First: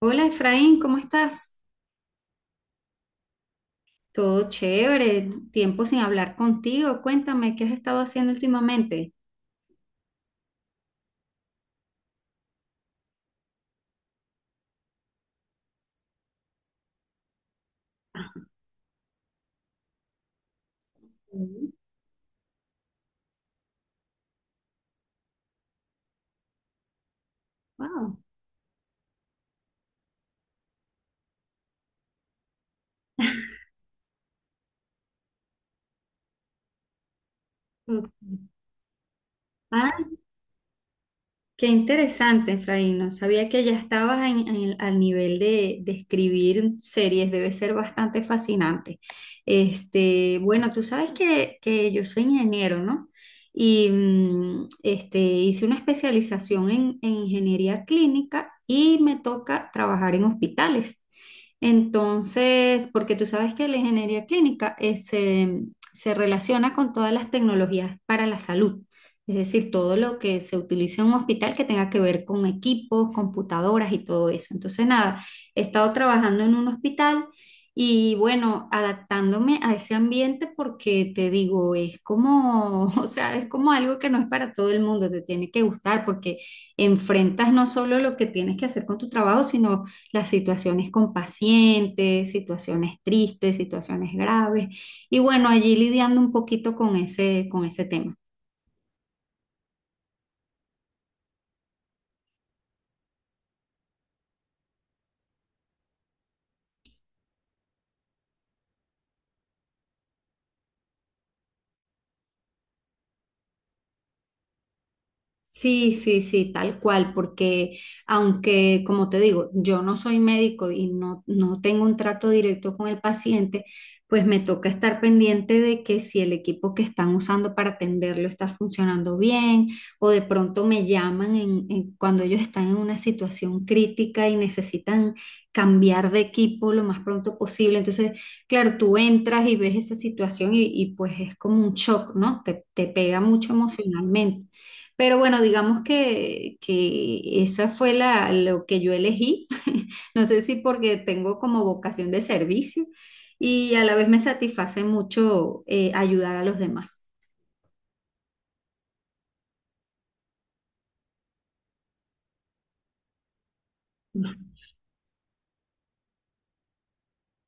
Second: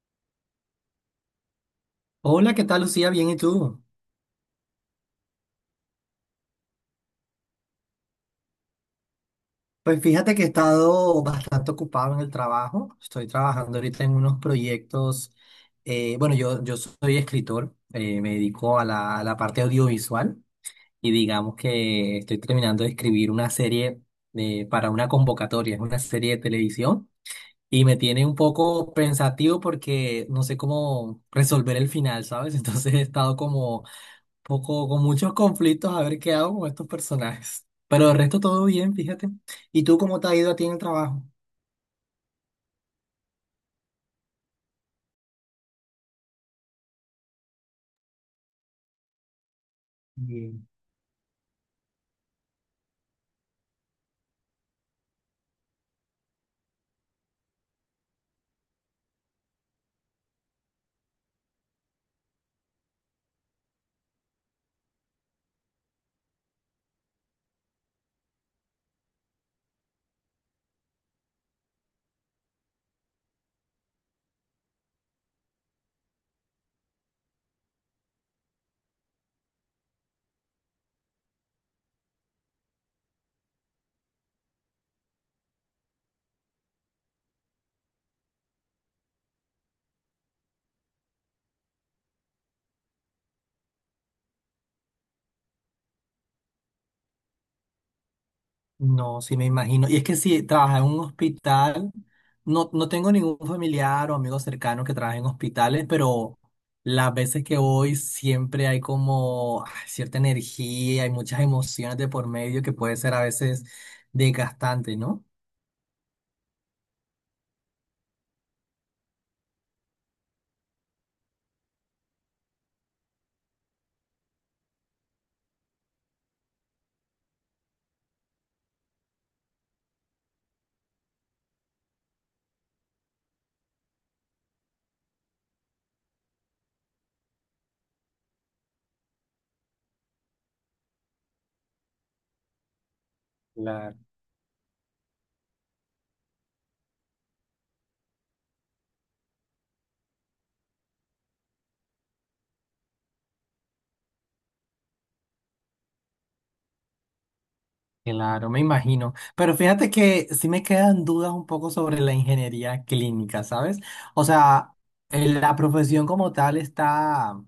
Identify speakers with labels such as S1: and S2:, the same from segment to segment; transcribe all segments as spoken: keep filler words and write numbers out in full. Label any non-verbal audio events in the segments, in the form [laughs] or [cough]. S1: Hola, Efraín, ¿cómo estás?
S2: Hola, ¿qué tal, Lucía? Bien, ¿y tú?
S1: Todo chévere, tiempo sin hablar contigo. Cuéntame, ¿qué has estado haciendo últimamente?
S2: Pues fíjate que he estado bastante ocupado en el trabajo. Estoy trabajando ahorita en unos proyectos. eh, bueno, yo, yo soy escritor. Eh, me dedico a la, a la parte audiovisual y digamos
S1: Mm.
S2: que estoy terminando de escribir una serie eh, para una convocatoria. Es una serie de televisión y me
S1: Wow.
S2: tiene un poco pensativo porque no sé cómo resolver el final, ¿sabes? [laughs] Entonces he estado como poco, con muchos conflictos a ver qué hago con estos personajes. Pero
S1: Ok.
S2: el resto todo bien, fíjate. ¿Y
S1: Ah,
S2: tú cómo te ha ido a ti en el trabajo?
S1: qué interesante, Efraín. No sabía que ya estabas en- en- al nivel de, de escribir series. Debe ser bastante fascinante. Este,
S2: Bien.
S1: bueno, tú sabes que, que yo soy ingeniero, ¿no? Y mm, este, hice una especialización en, en ingeniería clínica y me toca trabajar en hospitales. Entonces, porque tú sabes que la ingeniería clínica eh, se se relaciona con todas las tecnologías para la salud. Es decir, todo lo que se utilice en un hospital que tenga que ver con equipos, computadoras y todo eso. Entonces, nada, he estado trabajando en un hospital y bueno, adaptándome a ese ambiente porque te digo, es como, [laughs] o sea, es como algo que no es para todo el mundo, te tiene que gustar porque enfrentas no solo lo que tienes que hacer con tu trabajo, sino las situaciones con pacientes, situaciones tristes, situaciones graves y bueno, allí lidiando un poquito con ese, con ese tema.
S2: No, sí me imagino. Y es que si trabajas en un hospital, no, no tengo ningún familiar o amigo cercano que trabaje en hospitales, pero las veces que voy siempre hay como ah, cierta energía, hay muchas emociones de por medio que puede ser a veces desgastante, ¿no?
S1: Sí, sí, sí, tal cual, porque aunque, como te digo, yo no soy médico y no, no tengo un trato directo con el paciente, pues me toca estar pendiente de que si el equipo que están usando para atenderlo está funcionando bien, o de pronto me llaman en- en- cuando ellos están en una situación crítica y necesitan cambiar de equipo lo más pronto posible. Entonces, claro, tú entras y ves esa situación y, y pues es como un shock, ¿no? Te, te pega mucho emocionalmente. Pero bueno, digamos que, que esa fue la, lo que yo elegí. [laughs] No sé si porque tengo como vocación de servicio y a la vez me satisface mucho eh, ayudar a los demás.
S2: Claro, me imagino. Pero fíjate que sí me quedan dudas un poco sobre la ingeniería clínica, ¿sabes? O sea, eh, la profesión como tal está,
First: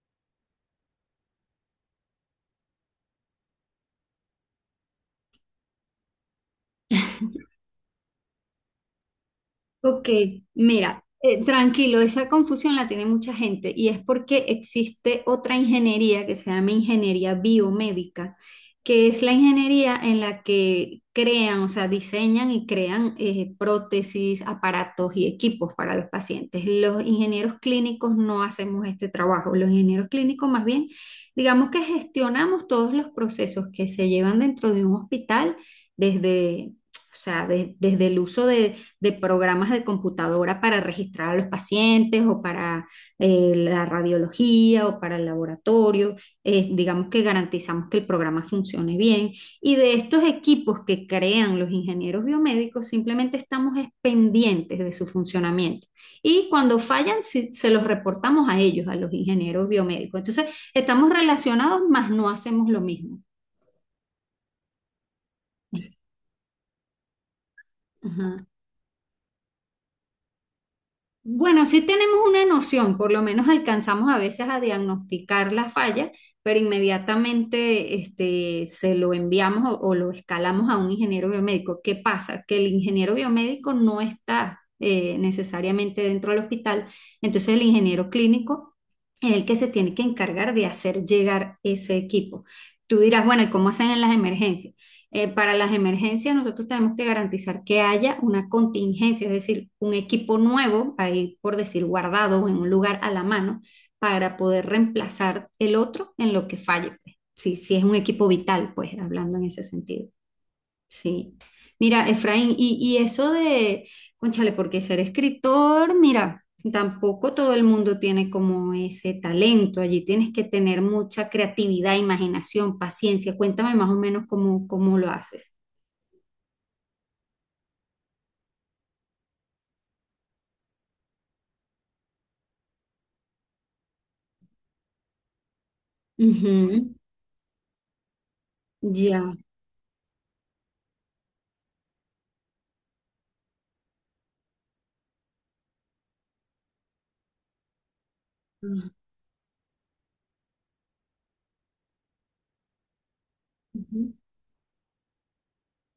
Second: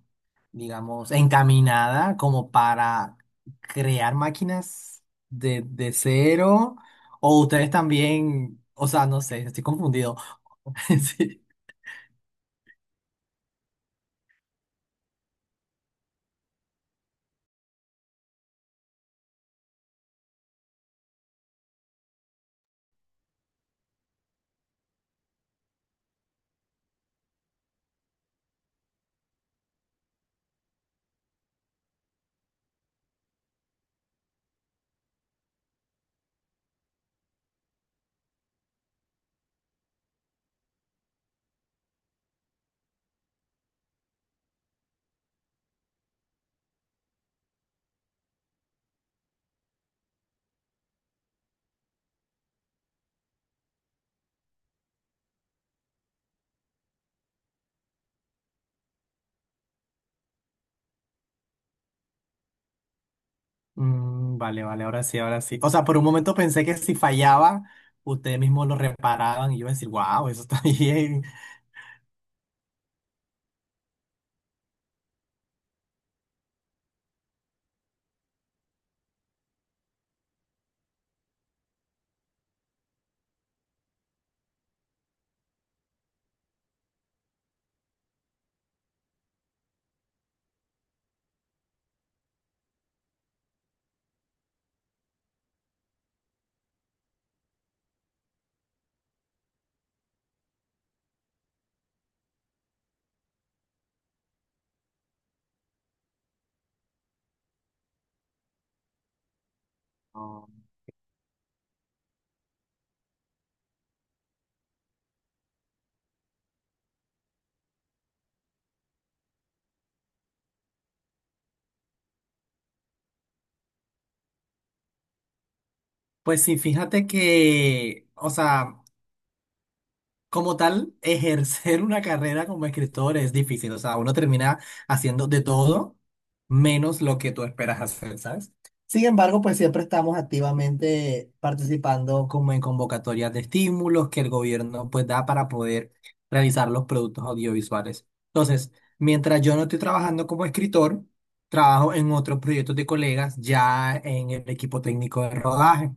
S2: digamos, encaminada como para crear máquinas de, de cero. O ustedes también, o sea, no sé, estoy
S1: Ok,
S2: confundido. [laughs]
S1: mira, eh,
S2: Sí.
S1: tranquilo, esa confusión la tiene mucha gente y es porque existe otra ingeniería que se llama ingeniería biomédica, que es la ingeniería en la que crean, o sea, diseñan y crean eh, prótesis, aparatos y equipos para los pacientes. Los ingenieros clínicos no hacemos este trabajo, los ingenieros clínicos más bien, digamos que gestionamos todos los procesos que se llevan dentro de un hospital desde... O sea, de- desde el uso de, de programas de computadora para registrar a los pacientes o para eh, la radiología o para el laboratorio. Eh, digamos que garantizamos que el programa funcione bien. Y de estos equipos que crean los ingenieros biomédicos, simplemente estamos pendientes de su funcionamiento. Y cuando fallan, si, se los reportamos a ellos, a los ingenieros biomédicos. Entonces, estamos relacionados, mas no hacemos lo mismo.
S2: Mm, vale, vale, ahora sí, ahora sí. O sea, por un momento pensé que si fallaba, ustedes
S1: Ajá.
S2: mismos lo reparaban y yo iba a decir, wow, eso está [laughs] bien.
S1: Bueno, sí tenemos una noción, por lo menos alcanzamos a veces a diagnosticar la falla, pero inmediatamente este, se lo enviamos o, o lo escalamos a un ingeniero biomédico. ¿Qué pasa? Que el ingeniero biomédico no está eh, necesariamente dentro del hospital, entonces el ingeniero clínico es el que se tiene que encargar de hacer llegar ese equipo. Tú dirás, bueno, ¿y cómo hacen en las emergencias? Eh, para las emergencias, nosotros tenemos que garantizar que haya una contingencia, es decir, un equipo nuevo, ahí por decir guardado en un lugar a la mano, para poder reemplazar el otro en lo que falle, pues. Si, si es un equipo vital, pues hablando en ese sentido. Sí. Mira, Efraín, y, y eso de, cónchale, porque ser escritor, mira, tampoco todo el mundo tiene como ese talento. Allí tienes que tener mucha creatividad, imaginación, paciencia. Cuéntame más o menos cómo, cómo lo haces.
S2: Pues sí, fíjate que, o sea, como tal, ejercer una carrera como escritor es difícil. O sea, uno termina haciendo de todo
S1: Ujú.
S2: menos lo que tú esperas hacer, ¿sabes? Sin
S1: Ya.
S2: embargo, pues siempre estamos activamente participando como en convocatorias de estímulos que el gobierno pues da para poder realizar los productos audiovisuales. Entonces,
S1: Ah,
S2: mientras yo no estoy trabajando como escritor, trabajo en otros proyectos de colegas ya
S1: ujú.
S2: en el equipo técnico de rodaje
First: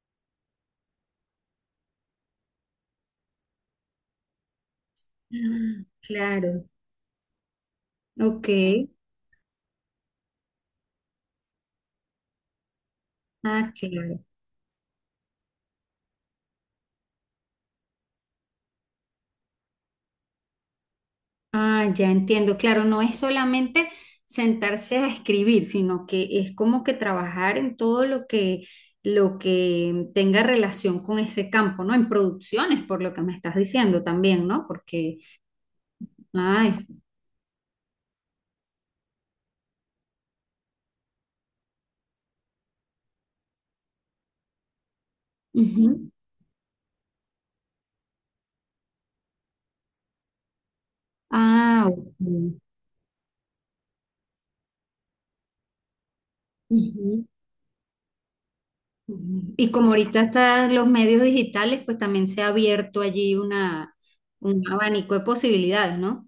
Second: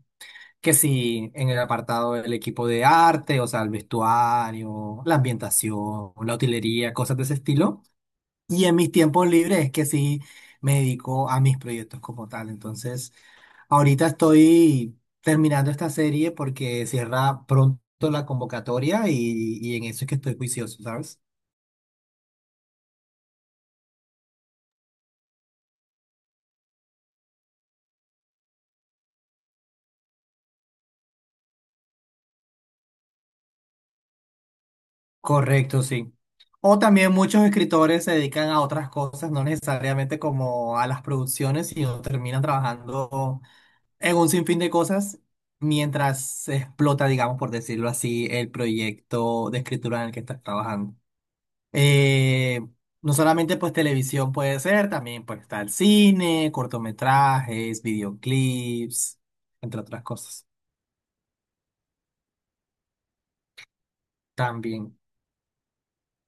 S2: que sí, en el apartado del equipo de arte, o sea, el vestuario, la ambientación, la
S1: Claro.
S2: utilería, cosas de ese estilo.
S1: Ok.
S2: Y en mis tiempos libres es que sí me dedico a mis proyectos como tal. Entonces,
S1: Ah,
S2: ahorita
S1: claro.
S2: estoy terminando esta serie porque cierra pronto la convocatoria y, y en eso es que estoy juicioso, ¿sabes?
S1: Ah, ya entiendo. Claro, no es solamente sentarse a escribir, sino que es como que trabajar en todo lo que, lo que tenga relación con ese campo, ¿no? En producciones, por lo que me estás diciendo también, ¿no? Porque,
S2: Correcto, sí.
S1: ah,
S2: O
S1: es-
S2: también muchos escritores se dedican a otras cosas, no necesariamente como a las producciones, sino terminan trabajando en un sinfín de cosas
S1: ujú.
S2: mientras se explota, digamos, por decirlo así, el proyecto de escritura en el que estás trabajando.
S1: Ah, ok.
S2: Eh, no solamente pues televisión puede ser, también puede estar cine,
S1: Ujú.
S2: cortometrajes, videoclips,
S1: Y
S2: entre
S1: como
S2: otras
S1: ahorita
S2: cosas.
S1: están los medios digitales, pues también se ha abierto allí una, un
S2: También,
S1: abanico de posibilidades, ¿no?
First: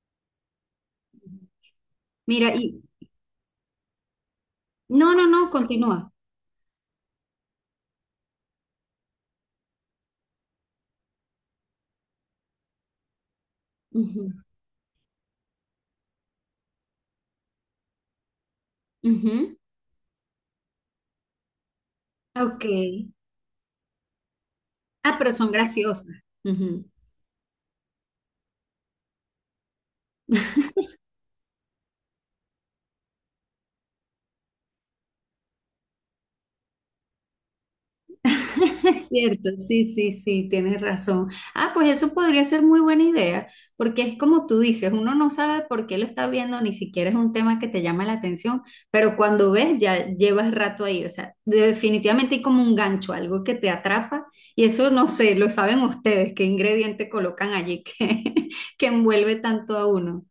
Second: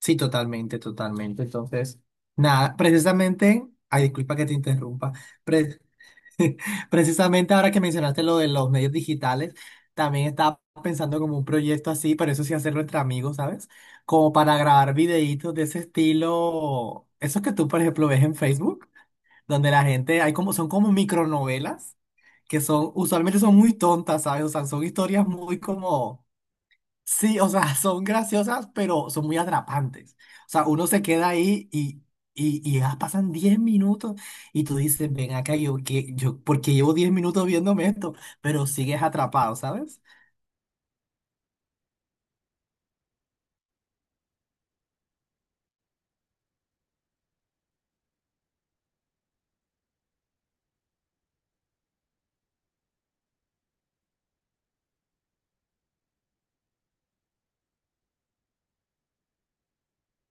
S2: sí, totalmente, totalmente. Entonces,
S1: Mira,
S2: nada,
S1: y
S2: precisamente, ay, disculpa que te interrumpa.
S1: no, no, no,
S2: Pre-
S1: continúa.
S2: [laughs] Precisamente ahora que mencionaste lo de los medios digitales, también estaba pensando como un proyecto así, pero eso sí hacerlo entre amigos, ¿sabes?
S1: Ujú,
S2: Como para grabar videitos de ese estilo, esos que tú, por ejemplo, ves en Facebook,
S1: ujú.
S2: donde la gente, hay como, son como micronovelas, que
S1: Ok.
S2: son, usualmente son muy tontas, ¿sabes? O sea, son
S1: Ah,
S2: historias
S1: pero son
S2: muy
S1: graciosas.
S2: como
S1: Ujú.
S2: sí, o sea, [laughs] son graciosas, pero son muy atrapantes.
S1: [laughs]
S2: O sea, uno se queda ahí y, y, y ya pasan diez minutos y tú dices, ven acá, yo, que, yo, ¿por qué llevo diez minutos viéndome esto? Pero
S1: [laughs]
S2: sigues
S1: Es cierto,
S2: atrapado,
S1: sí,
S2: ¿sabes?
S1: sí, sí, tienes razón. Ah, pues eso podría ser muy buena idea, porque es como tú dices, uno no sabe por qué lo está viendo, ni siquiera es un tema que te llama la atención, pero cuando ves ya llevas rato ahí, o sea, definitivamente hay como un gancho, algo que te atrapa, y eso no sé, lo saben ustedes, qué ingrediente colocan allí que, [laughs] que envuelve tanto a uno.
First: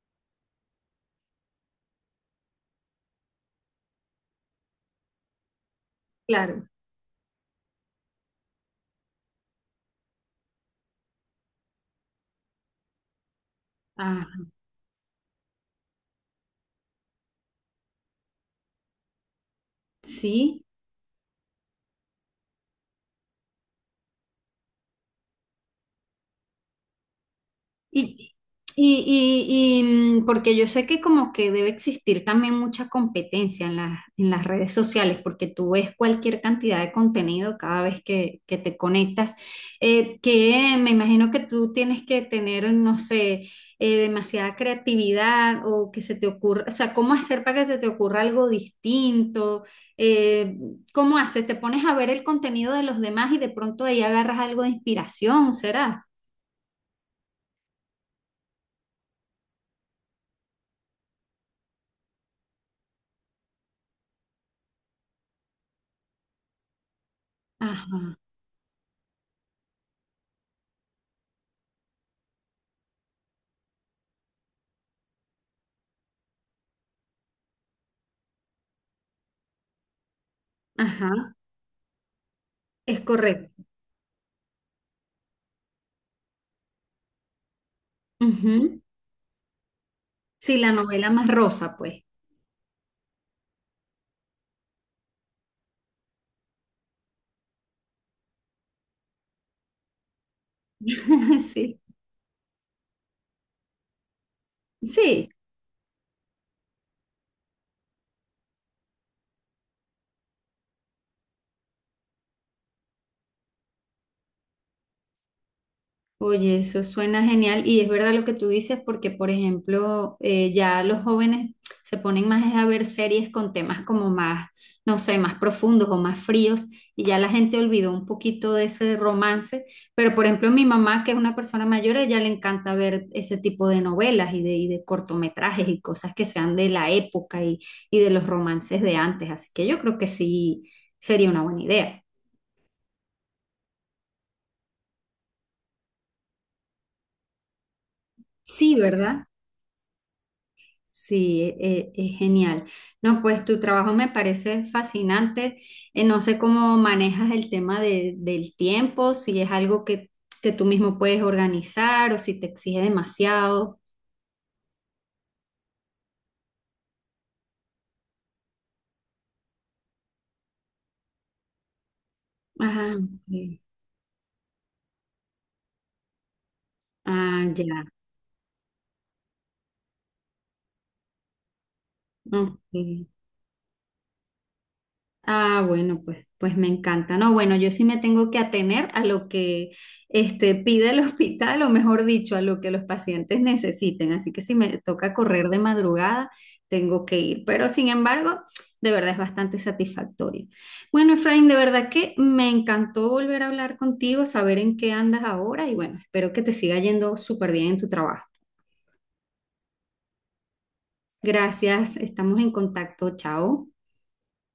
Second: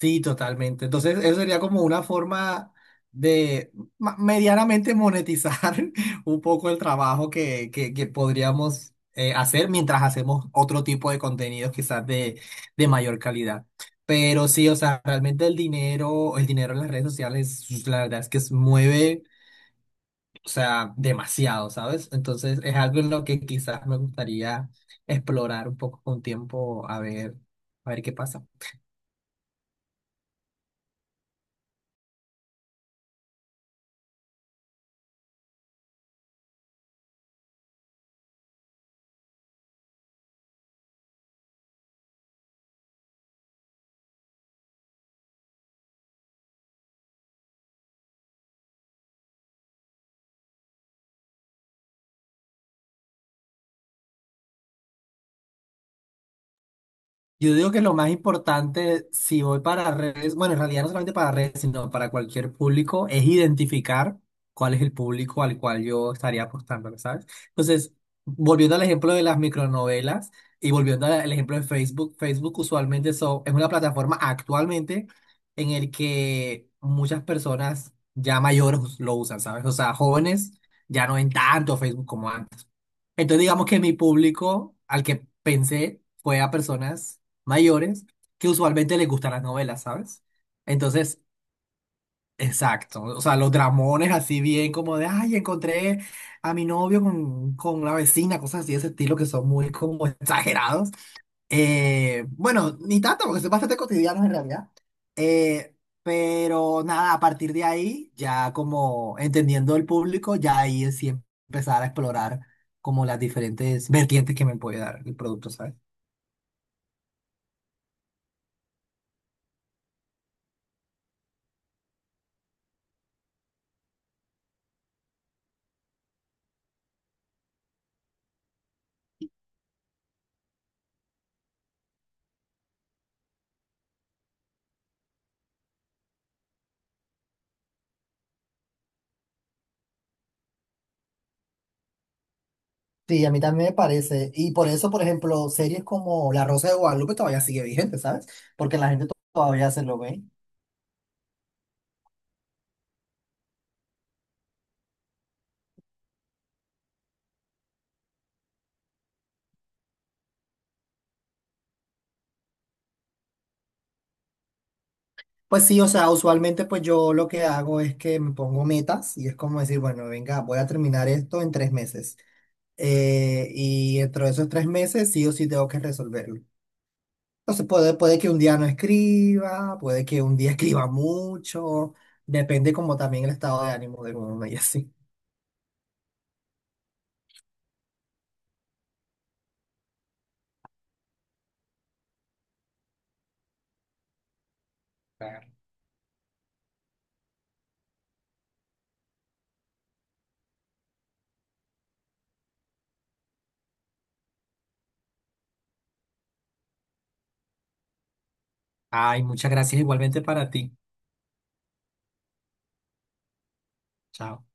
S2: Sí, totalmente. Entonces, eso sería como una forma de ma- medianamente monetizar [laughs] un
S1: Claro.
S2: poco el trabajo que, que, que podríamos eh, hacer mientras hacemos otro tipo de contenidos quizás de, de mayor calidad.
S1: Ah,
S2: Pero sí, o sea, realmente el dinero, el dinero en las redes sociales, pues, la verdad es que se mueve, o
S1: sí.
S2: sea, demasiado, ¿sabes? Entonces, es algo en lo que quizás me gustaría explorar un poco con tiempo, a ver, a ver qué
S1: Y,
S2: pasa.
S1: y, y- y, mm, porque yo sé que como que debe existir también mucha competencia en las, en las redes sociales, porque tú ves cualquier cantidad de contenido cada vez que, que te conectas, eh, que me imagino que tú tienes que tener, no sé, eh, demasiada creatividad o que se te ocurra, o sea, ¿cómo hacer para que se te ocurra algo distinto? Eh, ¿Cómo haces? ¿Te pones a ver el contenido de los demás y de pronto ahí agarras algo de inspiración, será?
S2: Yo digo que lo más importante, si voy para redes, bueno, en realidad no solamente para redes, sino para cualquier público, es identificar cuál es el público al cual yo estaría apostando, ¿sabes? Entonces,
S1: Ajá,
S2: volviendo al ejemplo de las micronovelas y volviendo al al ejemplo de Facebook, Facebook usualmente so- es una plataforma actualmente en el que muchas personas ya mayores lo usan, ¿sabes? O sea, jóvenes ya no ven
S1: ajá.
S2: tanto Facebook como antes.
S1: Es
S2: Entonces
S1: correcto.
S2: digamos que mi público al que pensé fue a personas mayores que
S1: Ujú.
S2: usualmente les gustan las novelas, ¿sabes?
S1: Sí, la novela
S2: Entonces,
S1: más rosa, pues.
S2: exacto, o sea, los dramones así bien como de, ay, encontré a mi novio con, con la vecina, cosas así de ese estilo que son muy como [laughs] exagerados.
S1: [laughs] Sí,
S2: Eh, bueno, ni tanto, porque son bastante cotidianos en realidad.
S1: sí.
S2: Eh, pero nada, a partir de ahí, ya como entendiendo el público, ya ahí es sí empezar a explorar como las diferentes vertientes que me puede dar el producto, ¿sabes?
S1: Oye, eso suena genial y es verdad lo que tú dices porque, por ejemplo, eh, ya los jóvenes se ponen más es a ver series con temas como más, no sé, más profundos o más fríos y ya la gente olvidó un poquito de ese romance, pero por ejemplo mi mamá, que es una persona mayor, a ella le encanta ver ese tipo de novelas y de, y de cortometrajes y cosas que sean de la época y, y de los romances de antes, así que yo creo que sí sería una buena idea.
S2: Sí, a mí también me parece. Y por eso, por ejemplo, series como La Rosa de Guadalupe todavía sigue vigente, ¿sabes?
S1: Sí,
S2: Porque la gente to-
S1: ¿verdad?
S2: todavía se lo ve.
S1: Sí, e- e- es genial. No, pues tu trabajo me parece fascinante. Eh, no sé cómo manejas el tema de- del tiempo, si es algo que, que tú mismo puedes organizar o si te exige demasiado.
S2: Pues sí, o sea, usualmente pues yo lo que hago es que me pongo metas y es como decir, bueno, venga, voy a terminar esto en tres meses.
S1: Ah,
S2: Eh,
S1: ok.
S2: y dentro de esos tres meses sí o sí tengo que resolverlo.
S1: Ah,
S2: Entonces
S1: ya.
S2: puede, puede que un día no escriba, puede que un día [laughs] escriba mucho, depende como
S1: Ok.
S2: también el estado de ánimo de uno y así.
S1: Ah, bueno, pues, pues me encanta. No, bueno, yo sí me tengo que atener a lo que este, pide el [laughs] hospital, o mejor dicho, a lo que los pacientes necesiten. Así que si me toca correr
S2: Claro.
S1: de madrugada, tengo que ir. Pero sin embargo, de verdad es bastante satisfactorio. Bueno, Efraín, de verdad que me encantó volver a hablar contigo, saber en qué andas ahora y bueno, espero que te siga yendo súper bien en tu trabajo.
S2: Ay, muchas gracias igualmente para ti.
S1: Gracias, estamos en contacto. Chao.
S2: Chao.